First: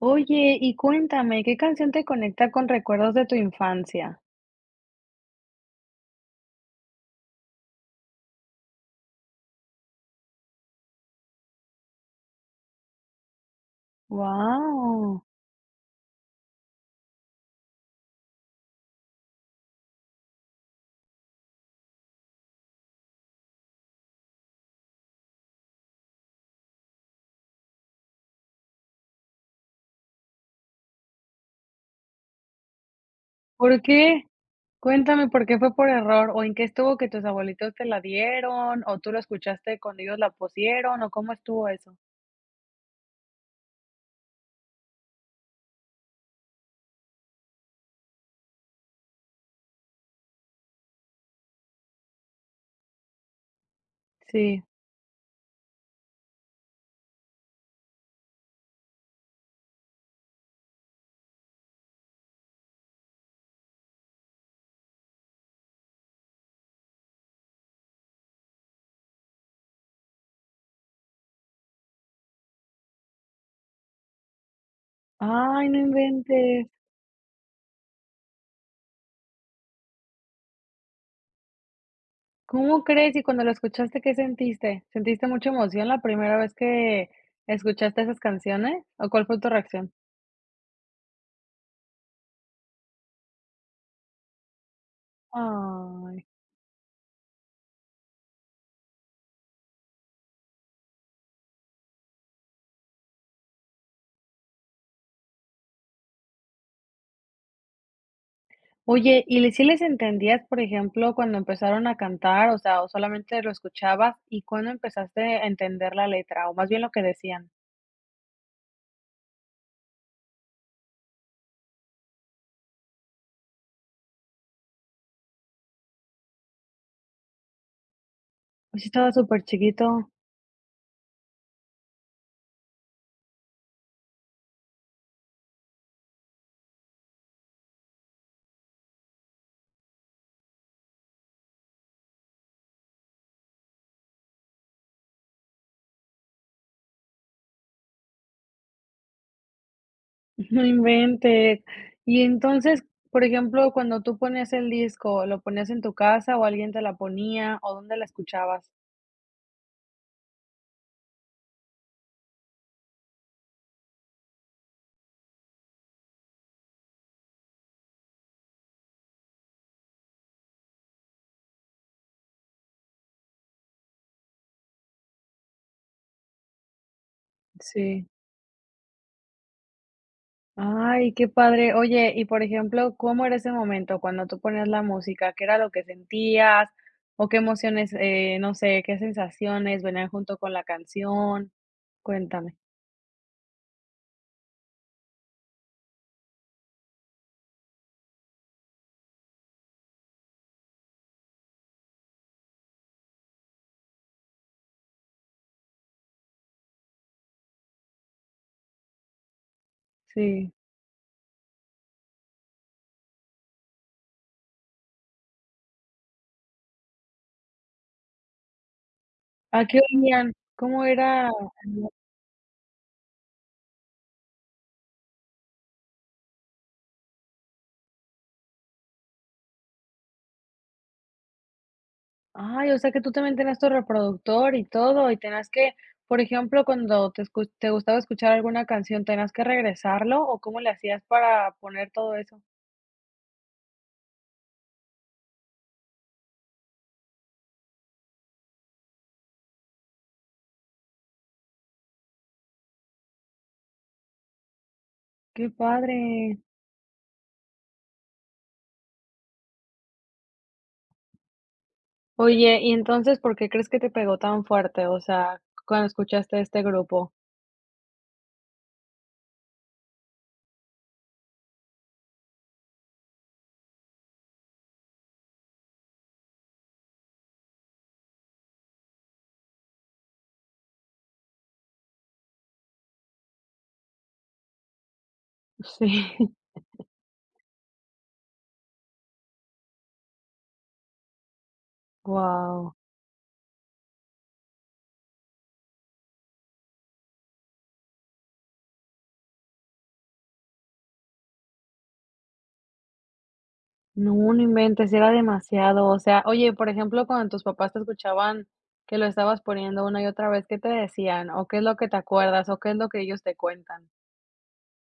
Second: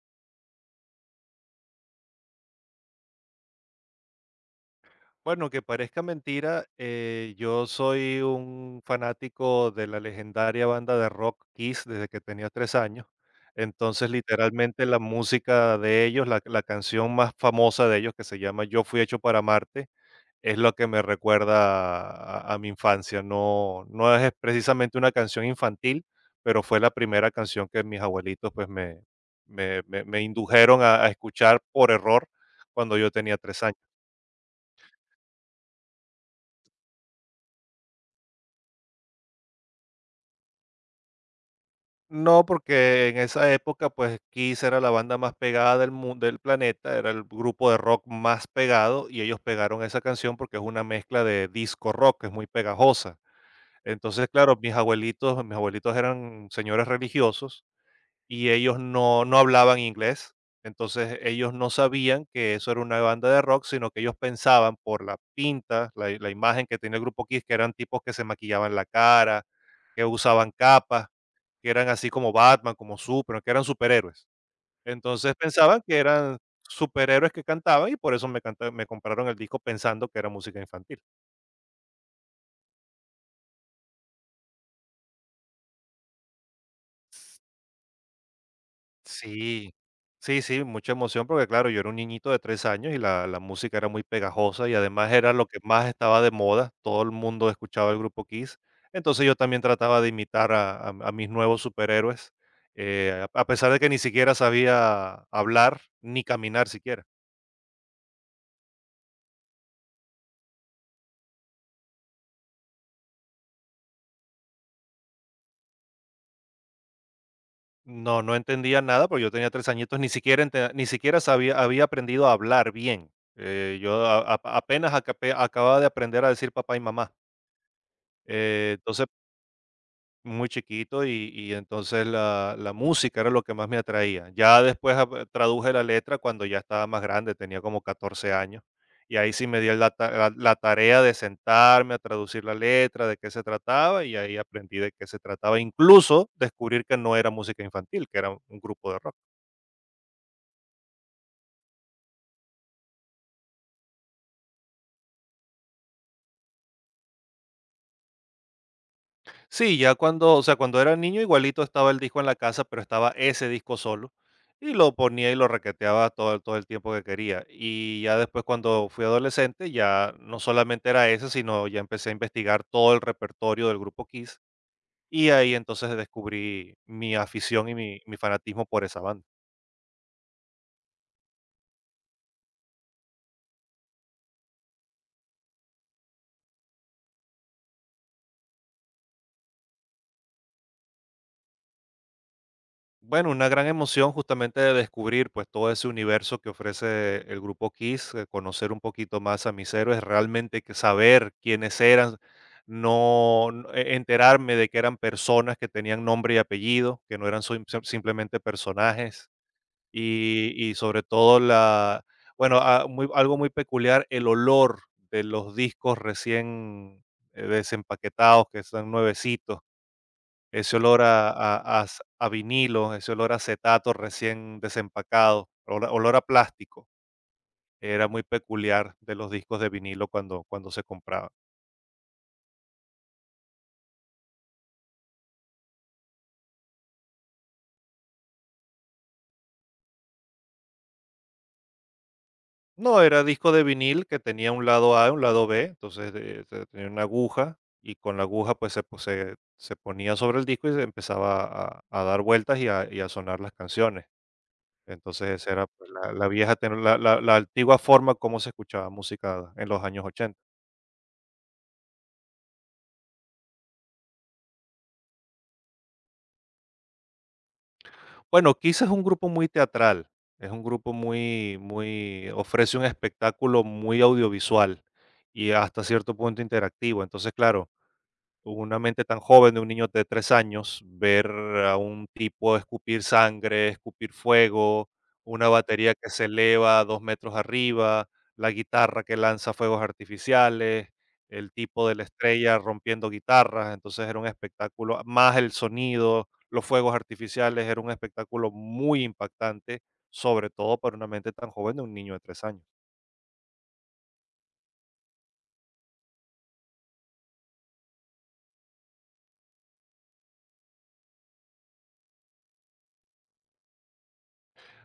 Oye, y cuéntame, ¿qué canción te conecta con recuerdos de tu infancia? Bueno, que parezca mentira, yo soy un fanático de la legendaria banda de rock Kiss desde que tenía 3 años. Entonces, literalmente, la Wow. música de ellos, la canción más famosa de ellos, que se llama Yo fui hecho para Marte, es lo que me recuerda a mi infancia. No es precisamente una canción infantil, pero fue la primera canción que mis abuelitos, pues, me indujeron a escuchar por error cuando yo tenía 3 años. ¿por qué? Cuéntame, ¿por qué fue por error? ¿O en qué estuvo que tus abuelitos te la dieron? ¿O tú lo escuchaste cuando ellos la pusieron? ¿O cómo estuvo eso? No, porque en esa época, pues, Kiss era la banda más pegada del mundo, del planeta, era el grupo de rock más pegado, y ellos pegaron esa canción porque es una mezcla de disco rock, es muy pegajosa. Entonces, claro, Sí. mis abuelitos eran señores religiosos y ellos no hablaban inglés. Entonces ellos no sabían que eso era una banda de rock, sino que ellos pensaban por la pinta, la imagen que tenía el grupo Kiss, que eran tipos que se maquillaban la cara, que usaban capas, que eran así como Batman, como Superman, que eran superhéroes. Entonces Ay, no pensaban que eran inventes. superhéroes que cantaban, y por eso me compraron el disco pensando que era música infantil. ¿Cómo crees? Y cuando lo escuchaste, ¿qué sentiste? ¿Sentiste mucha emoción la primera vez que escuchaste esas canciones? ¿O cuál fue tu Sí, reacción? sí, sí, mucha emoción porque, claro, yo era un niñito de 3 años y la música era muy pegajosa y además era lo que más estaba Ay. de moda. Todo el mundo escuchaba el grupo Kiss. Entonces yo también trataba de imitar a mis nuevos superhéroes, a pesar de que ni siquiera sabía hablar ni caminar siquiera. Oye, ¿y le sí les entendías, por ejemplo, cuando empezaron a cantar? O sea, ¿o solamente lo escuchabas? ¿Y cuando empezaste a entender la letra, o más bien lo que decían? No, no entendía nada, porque yo tenía 3 añitos, ni siquiera sabía había aprendido a hablar bien. Yo a apenas acapé acababa de aprender a decir papá y mamá. Eh, Pues, sí entonces, estaba súper chiquito, muy chiquito y entonces la música era lo que más me atraía. Ya después ap traduje la letra cuando ya estaba más grande, tenía como 14 años, y ahí sí me di la ta la la tarea de sentarme a traducir la letra, de qué se trataba, y ahí aprendí de qué se trataba. Incluso descubrir que no era música infantil, que era un grupo de rock. no inventes. Y entonces, por ejemplo, cuando tú ponías el disco, ¿lo ponías en tu casa o alguien te la ponía, o dónde la escuchabas? Sí, ya cuando, o sea, cuando era niño igualito estaba el disco en la casa, pero estaba ese disco solo y lo ponía y lo requeteaba todo, todo el tiempo que quería. Y ya después cuando fui adolescente ya no solamente era ese, sino ya empecé a investigar todo el repertorio del grupo Kiss. Y ahí entonces descubrí mi afición y mi, Sí. mi fanatismo por esa banda. Ay, qué padre. Oye, y por ejemplo, ¿cómo era ese momento cuando tú ponías la música? ¿Qué era lo que sentías? ¿O qué emociones, no sé, qué sensaciones venían junto con la canción? Cuéntame. Bueno, una gran emoción justamente de descubrir, pues, todo ese universo que ofrece el grupo Kiss, conocer un poquito más a mis héroes, realmente que saber quiénes eran, enterarme de que eran personas que tenían nombre y apellido, que no eran simplemente personajes, y, Sí. y sobre todo bueno, algo muy peculiar: el olor de los discos recién desempaquetados que están nuevecitos. ¿A qué oían? Ese ¿Cómo olor era? a vinilo, ese olor a acetato recién desempacado, olor a olor a plástico, era muy peculiar de los discos de vinilo cuando se compraban. Ay, o sea que tú también tenías tu reproductor y todo, y tenías que, por ejemplo, cuando te escu- te gustaba escuchar alguna canción, ¿tenías que regresarlo? ¿O cómo le hacías para poner todo eso? No, era disco de vinil que tenía un lado A, un lado B. Entonces, te tenía una aguja y con la aguja, pues, se po se se ponía sobre el disco y se empezaba a dar vueltas y a sonar las canciones. Entonces, Qué esa era, pues, padre. la la vieja teno la la la antigua forma como se escuchaba música en los años 80. Oye, y entonces, ¿por qué crees que te pegó tan fuerte? O sea, cuando escuchaste este grupo. Bueno, Kiss es un grupo muy teatral, es un grupo muy muy ofrece un espectáculo muy audiovisual y hasta cierto punto interactivo. Entonces, claro, una mente tan joven de un niño de 3 años, ver a un tipo escupir sangre, escupir fuego, una Sí, batería que se eleva a 2 metros arriba, la guitarra que lanza fuegos artificiales, el tipo de la estrella Wow. rompiendo guitarras, entonces era un espectáculo, más el sonido, los fuegos artificiales, era un espectáculo muy impactante, sobre todo para una mente tan joven de un niño de 3 años. No, no inventes, era demasiado. O sea, oye, por ejemplo, cuando tus papás te escuchaban que lo estabas poniendo una y otra vez, ¿qué te decían? ¿O qué es lo que te acuerdas? ¿O qué es lo que ellos te cuentan?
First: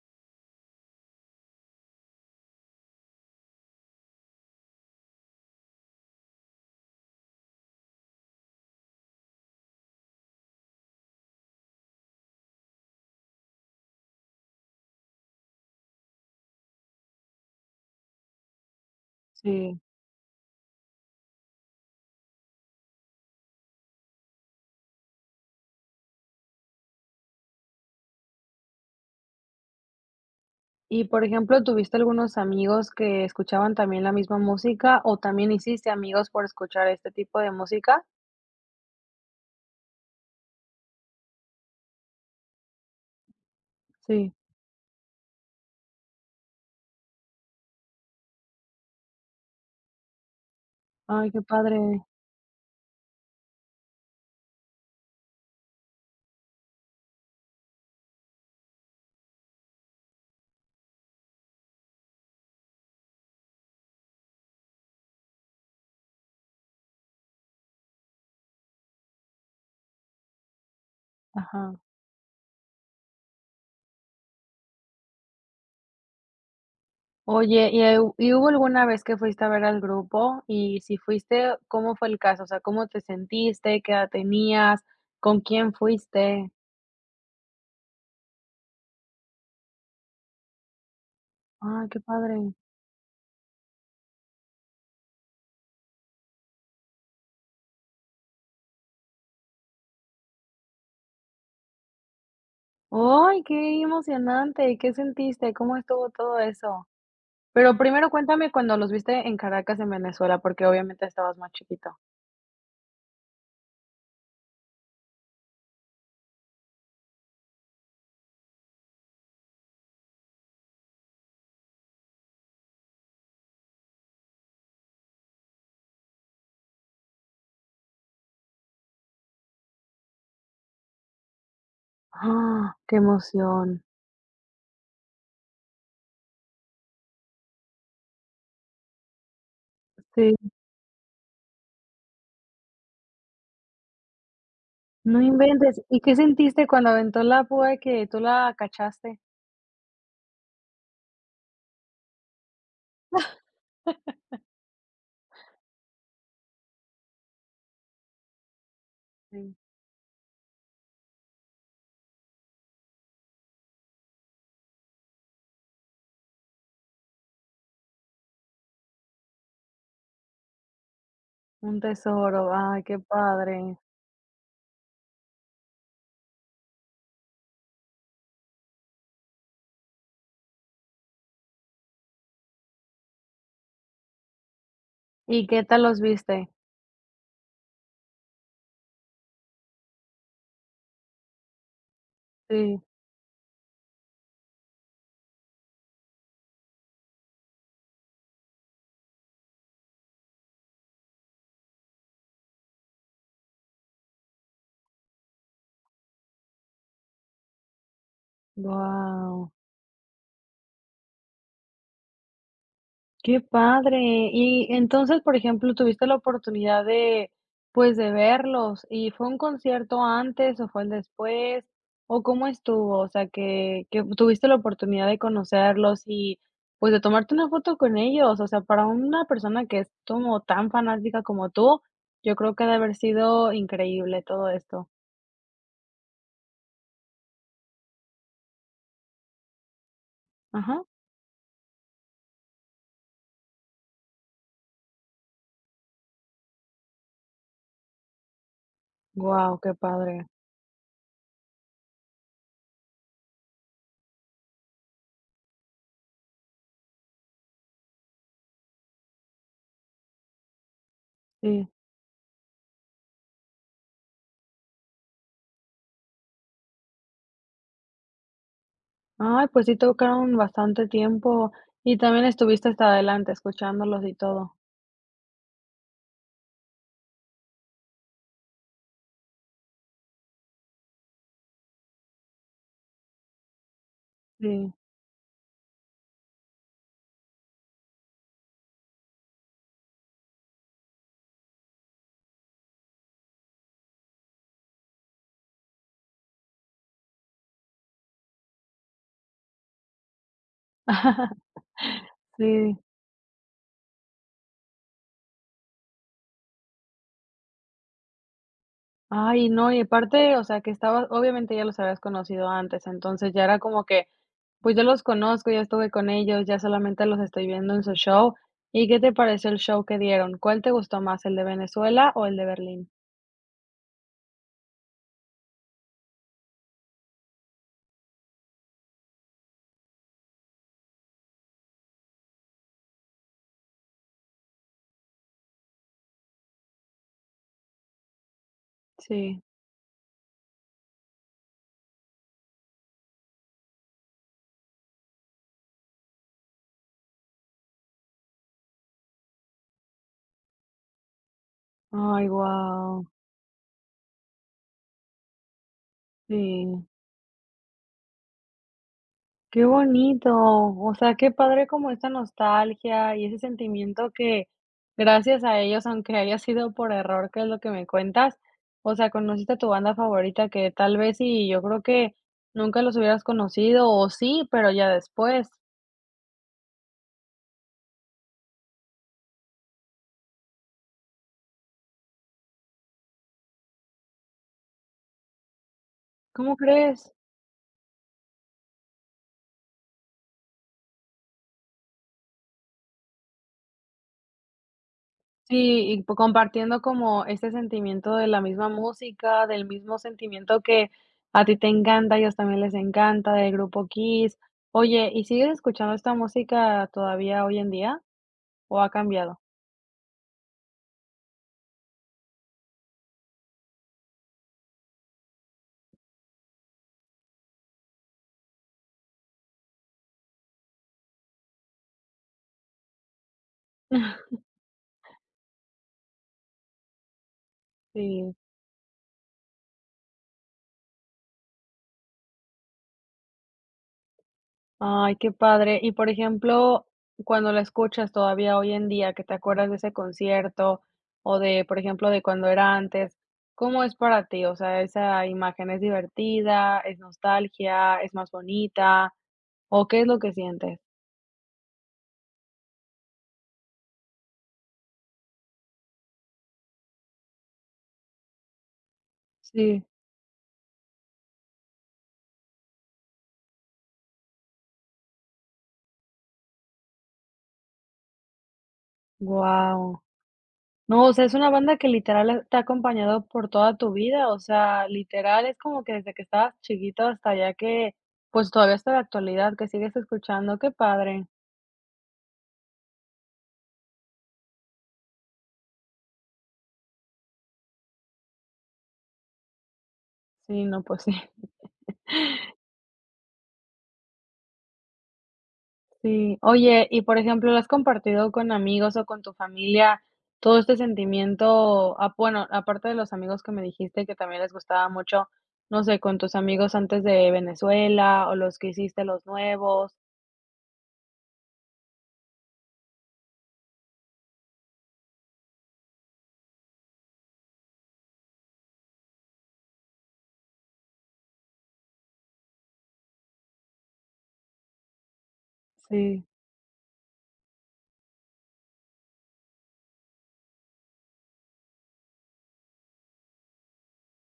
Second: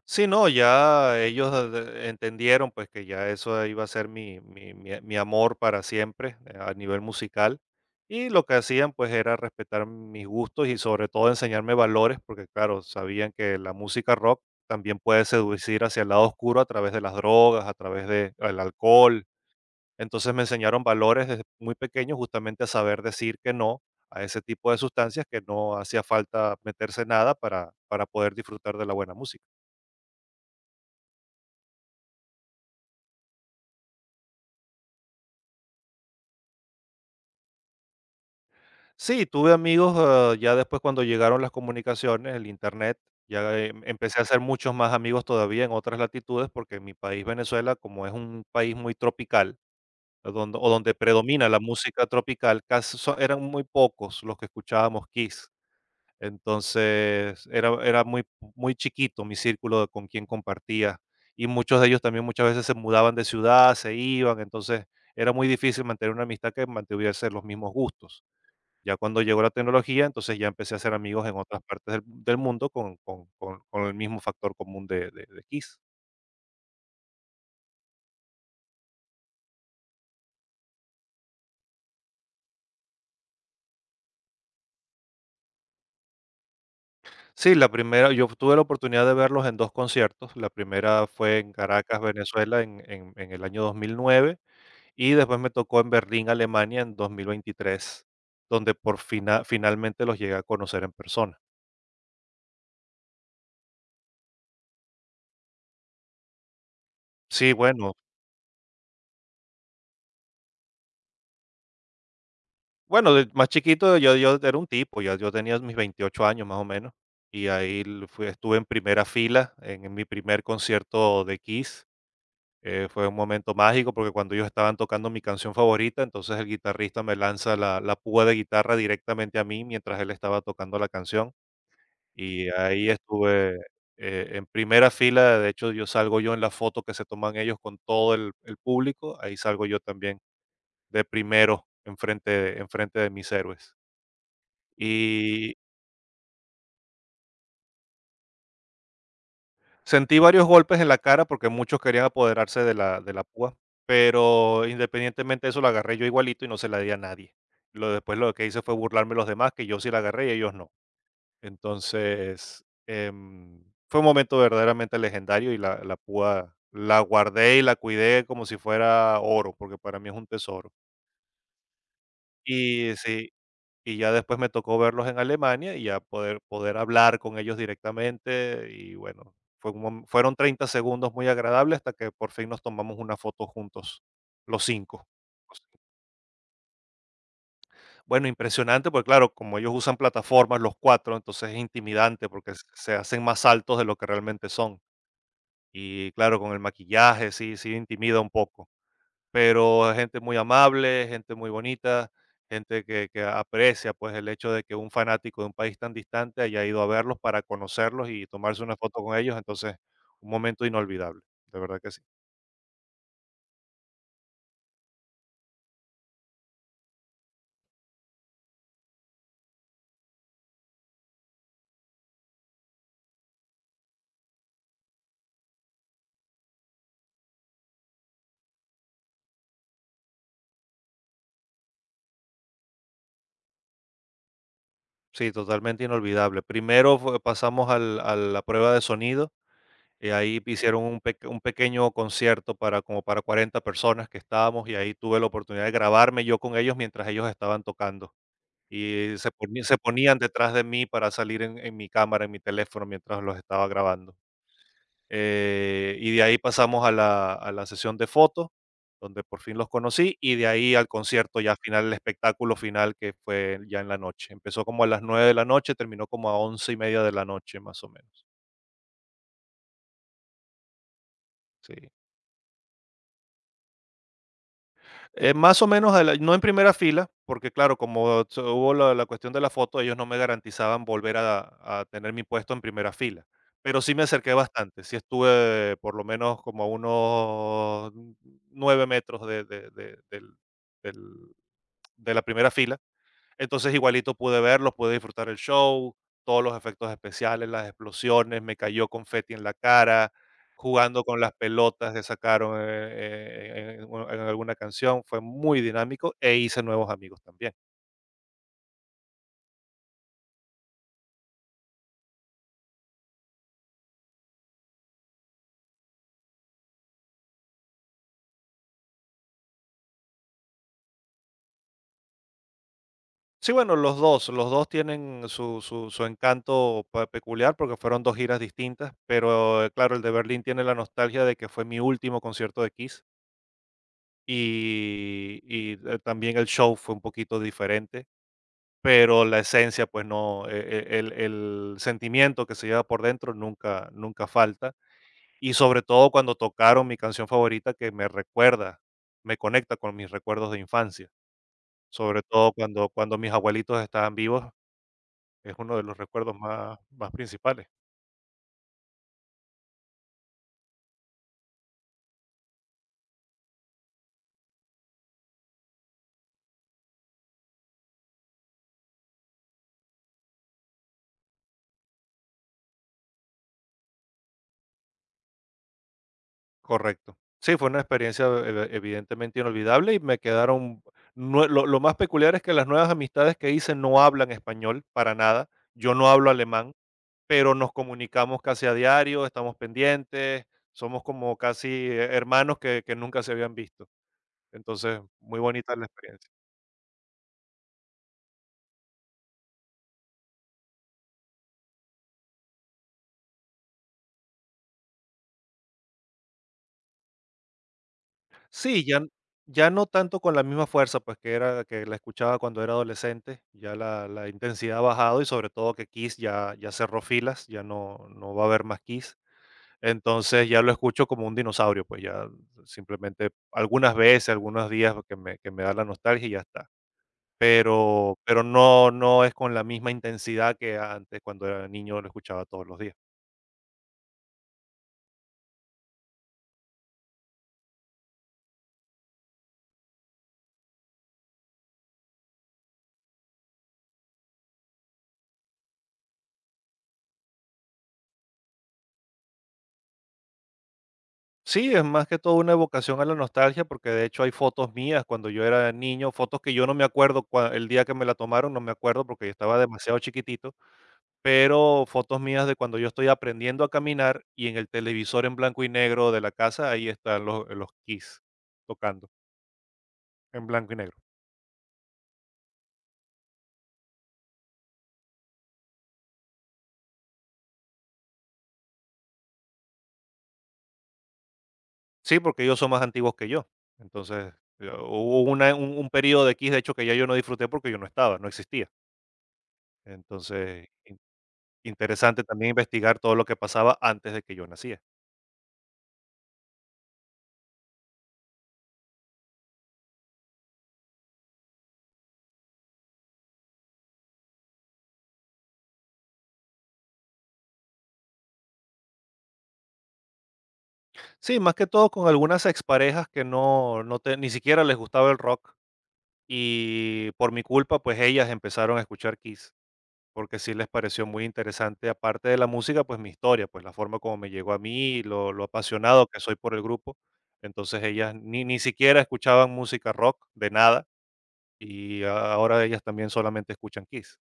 Sí, no, ya ellos entendieron, pues, que ya eso iba a ser mi amor para siempre, a nivel musical, y lo que hacían, pues, era respetar mis gustos y sobre todo enseñarme valores, porque, claro, sabían que la música rock también puede seducir hacia el lado oscuro a través de las drogas, a través del alcohol. Sí. Entonces me enseñaron valores desde muy pequeño, justamente a saber decir que no a ese tipo de sustancias, que no hacía falta meterse nada para poder disfrutar de la buena música. Y, por ejemplo, ¿tuviste algunos amigos que escuchaban también la misma música o también hiciste amigos por escuchar este tipo de música? Sí, tuve amigos, ya después cuando llegaron las comunicaciones, el internet, ya empecé a Sí. hacer muchos más amigos todavía en otras latitudes, porque mi país, Venezuela, como es un país muy tropical, a donde, o donde Ay, qué predomina la padre. música tropical, eran muy pocos los que escuchábamos Kiss. Entonces era muy, muy chiquito mi círculo de con quien compartía. Y muchos de ellos también muchas veces se mudaban de ciudad, se iban, entonces era muy difícil mantener una amistad que mantuviese los mismos gustos. Ya cuando llegó la tecnología, entonces ya empecé a hacer amigos en otras Ajá. partes del mundo con el mismo factor común de Kiss. Oye, y hubo alguna vez que fuiste a ver al grupo? Y si fuiste, ¿cómo fue el caso? O sea, ¿cómo te sentiste? ¿Qué edad tenías? ¿Con quién fuiste? Sí, la primera, yo tuve la oportunidad de verlos en 2 conciertos. La primera fue en Ay, qué Caracas, padre. Venezuela, en el año 2009, y después me tocó en Berlín, Alemania, en 2023, donde por finalmente los llegué a conocer en persona. Ay, qué emocionante. ¿Qué sentiste? ¿Cómo estuvo todo eso? Sí, Pero bueno primero cuéntame cuando los viste en Caracas, en Venezuela, porque obviamente estabas más chiquito. Bueno, de más chiquito, yo era un tipo, yo tenía mis 28 años más o menos. Y ahí l fui estuve en primera fila en mi primer concierto de Kiss. Fue un momento mágico porque cuando ellos estaban tocando mi canción favorita, entonces el guitarrista me lanza la púa de guitarra directamente a mí mientras él estaba tocando la canción, y ¡Ah! ahí ¡Qué estuve, emoción! En primera fila. De hecho, yo salgo yo en la foto que se toman ellos con todo el público, ahí salgo yo también Sí, de primero, enfrente de mis héroes. no Y inventes. ¿Y qué sentiste cuando aventó la púa que tú la cachaste? sentí varios golpes en la cara porque muchos querían apoderarse de la púa, pero independientemente de eso la agarré yo igualito y no se la di a nadie. Lo Después lo que hice fue burlarme de los demás, Sí, que yo sí la agarré y ellos no. Entonces, fue un momento verdaderamente legendario y la púa la guardé y la cuidé como si fuera oro, porque para mí es un tesoro. un tesoro. Ay, Y qué sí padre. Y ya después me tocó verlos en Alemania y ya poder hablar con ellos directamente y, bueno, fue un mom fueron 30 segundos muy agradables hasta que por fin nos tomamos una foto juntos, los cinco. ¿Y Los qué cinco. tal los viste? Bueno, impresionante, porque, claro, como ellos usan plataformas los cuatro, entonces es intimidante porque s Sí, se hacen más altos de lo que realmente son. Y, claro, con el maquillaje sí intimida un poco. Pero gente muy amable, gente muy bonita, gente que aprecia, pues, el hecho de que un fanático de un país tan distante haya ido a verlos para conocerlos y tomarse una foto con ellos. guau, Entonces, un momento inolvidable, de verdad que sí. qué padre. Y entonces, por ejemplo, ¿tuviste la oportunidad de, pues, de verlos? ¿Y fue un concierto antes o fue el después? ¿O cómo estuvo? O sea, que tuviste la oportunidad de conocerlos y, pues, de tomarte una foto con ellos. O sea, para una persona que es como tan fanática como tú, yo creo que ha de haber sido increíble todo esto. Sí, totalmente inolvidable. Primero fue pasamos al a la prueba de sonido, y ahí Ajá. hicieron un pequeño concierto para como para 40 personas que estábamos, y ahí tuve la oportunidad de grabarme yo con ellos mientras ellos estaban tocando. Y Guau, qué se padre. ponían detrás de mí para salir en mi cámara, en mi teléfono, mientras los estaba grabando. Y de ahí pasamos a la sesión de fotos, donde por fin los conocí, y de ahí al concierto, ya Sí. final, el espectáculo final, que fue ya en la noche. Empezó como a las 9 de la noche, terminó como a 11:30 de la noche, más o menos. Ay, pues sí tocaron bastante tiempo Sí. y también estuviste hasta adelante escuchándolos y todo. Más o menos, no en primera fila, porque, claro, como hubo la cuestión de la foto, ellos no me garantizaban volver a tener mi puesto en primera fila. Pero sí me acerqué Sí. bastante, sí estuve por lo menos como a unos 9 metros de- del- de la primera fila. Entonces, igualito pude verlos, pude disfrutar el show, todos los efectos especiales, las explosiones, me cayó confeti en la cara jugando con las pelotas que sacaron, Sí. En alguna canción. Fue muy dinámico e hice nuevos amigos también. Ay, no, y aparte, o sea, que estabas obviamente ya los habías conocido antes, entonces ya era como que, pues ya los conozco, ya estuve con ellos, ya solamente los estoy viendo en su show. ¿Y qué te pareció el show que dieron? ¿Cuál te gustó más, el de Venezuela o el de Berlín? Sí, bueno, los 2 tienen su encanto pe peculiar porque fueron 2 giras distintas, pero, claro, el de Berlín tiene la nostalgia de que fue mi último concierto de Kiss y también el show fue un poquito diferente. Pero la Sí. esencia, pues, no. El sentimiento que se lleva por dentro nunca nunca falta. Y sobre todo cuando tocaron mi canción favorita que me recuerda, me conecta con mis recuerdos de infancia, sobre Ay, todo cuando guau. cuando mis abuelitos estaban vivos, es uno de los recuerdos más Sí. más principales. Qué bonito, o sea, qué padre como esta nostalgia y ese sentimiento que gracias a ellos, aunque haya sido por error, que es lo que me cuentas, o sea, conociste a tu banda favorita que tal vez y yo creo que nunca los hubieras conocido o sí, pero ya después, Correcto. Sí, fue una experiencia eve evidentemente inolvidable y me quedaron nue lo más peculiar es que las nuevas amistades que hice no hablan español para nada. Yo no hablo ¿cómo alemán. crees? Pero nos comunicamos casi a diario, estamos pendientes, somos como casi, hermanos que nunca se habían visto. Entonces, muy bonita la Sí, y po experiencia. compartiendo como ese sentimiento de la misma música, del mismo sentimiento que a ti te encanta, a ellos también les encanta, del grupo Kiss. Oye, ¿y sigues escuchando esta música todavía hoy en día o Sí, ha cambiado? ya no tanto con la misma fuerza, pues que era que la escuchaba cuando era adolescente. Ya la intensidad ha bajado y sobre todo que Kiss ya cerró filas. Ya no, no va a haber más Kiss. Entonces ya lo escucho como un dinosaurio, pues ya simplemente algunas veces, algunos días que me da la nostalgia y ya está. Pero Sí. pero no es con la misma intensidad que antes, cuando era niño lo escuchaba todos los días. Ay, qué padre. Y, por ejemplo, cuando la escuchas todavía hoy en día, que te acuerdas de ese concierto o de, por ejemplo, de cuando era antes, ¿cómo es para ti? O sea, esa imagen, ¿es divertida, es nostalgia, es más bonita? ¿O qué es lo que sientes? Sí, es más que todo una evocación a la nostalgia, porque de hecho hay fotos mías cuando yo era niño, fotos que yo no me acuerdo cua el día que me la tomaron. No me acuerdo porque yo estaba Sí, demasiado chiquitito, pero fotos mías de cuando yo estoy aprendiendo a caminar y en el televisor en blanco y negro de la casa, ahí están los Kiss tocando guau. en blanco y negro. No, o sea, es una banda que literal te ha acompañado por toda tu vida, o sea, literal es como que desde que estabas chiquito hasta ya que, pues, todavía hasta la actualidad que sigues escuchando, qué padre. Sí, porque ellos son más antiguos que yo. Entonces, hubo una un período de Kiss, de hecho, que ya yo no disfruté porque yo no estaba, no existía. Sí, Entonces, no, in pues sí, interesante también investigar todo lo que pasaba antes de que yo nacía. sí. Oye, y por ejemplo, ¿lo has compartido con amigos o con tu familia todo este sentimiento? Ah, bueno, aparte de los amigos que me dijiste que también les gustaba mucho, no sé, con tus amigos antes de Venezuela o los que hiciste los nuevos. Sí, más que todo con algunas exparejas que no no te ni siquiera les gustaba el rock, y por mi culpa, pues, ellas empezaron a escuchar Kiss. Porque sí les pareció muy interesante, aparte de la música, pues mi historia, pues la forma como me llegó a mí, lo apasionado que Sí. soy por el grupo. Entonces ellas ni siquiera escuchaban música rock de nada y ahora ellas también solamente escuchan Kiss.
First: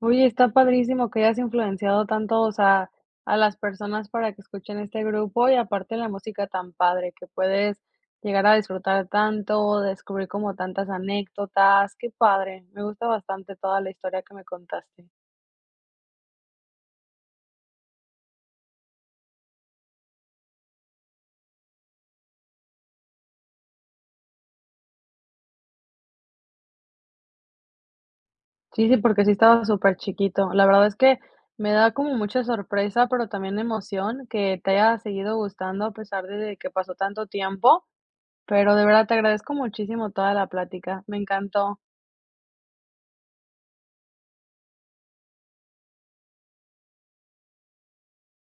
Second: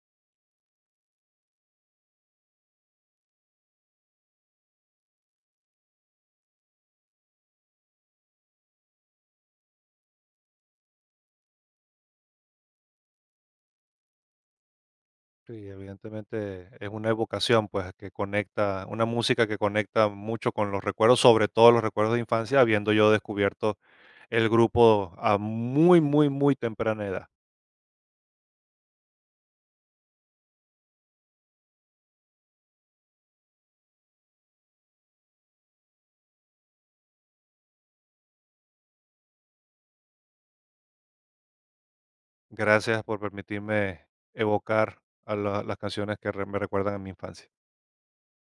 Oye, está padrísimo que hayas influenciado tanto, o sea, a las personas para que escuchen este grupo y aparte la música tan padre que puedes llegar a disfrutar tanto, descubrir como tantas anécdotas, qué padre, me gusta bastante toda la historia que me contaste. Y evidentemente es una evocación, pues, que conecta, una música que conecta mucho con los recuerdos, sobre todo los recuerdos de infancia, habiendo yo descubierto el grupo a muy, muy, muy temprana edad. Sí, sí, porque sí estaba súper chiquito. La verdad es que me da como mucha sorpresa, pero también emoción que te haya seguido gustando a pesar de que pasó tanto tiempo, pero de verdad te agradezco muchísimo toda la plática, me encantó. Gracias por permitirme evocar a las canciones que me recuerdan a mi infancia.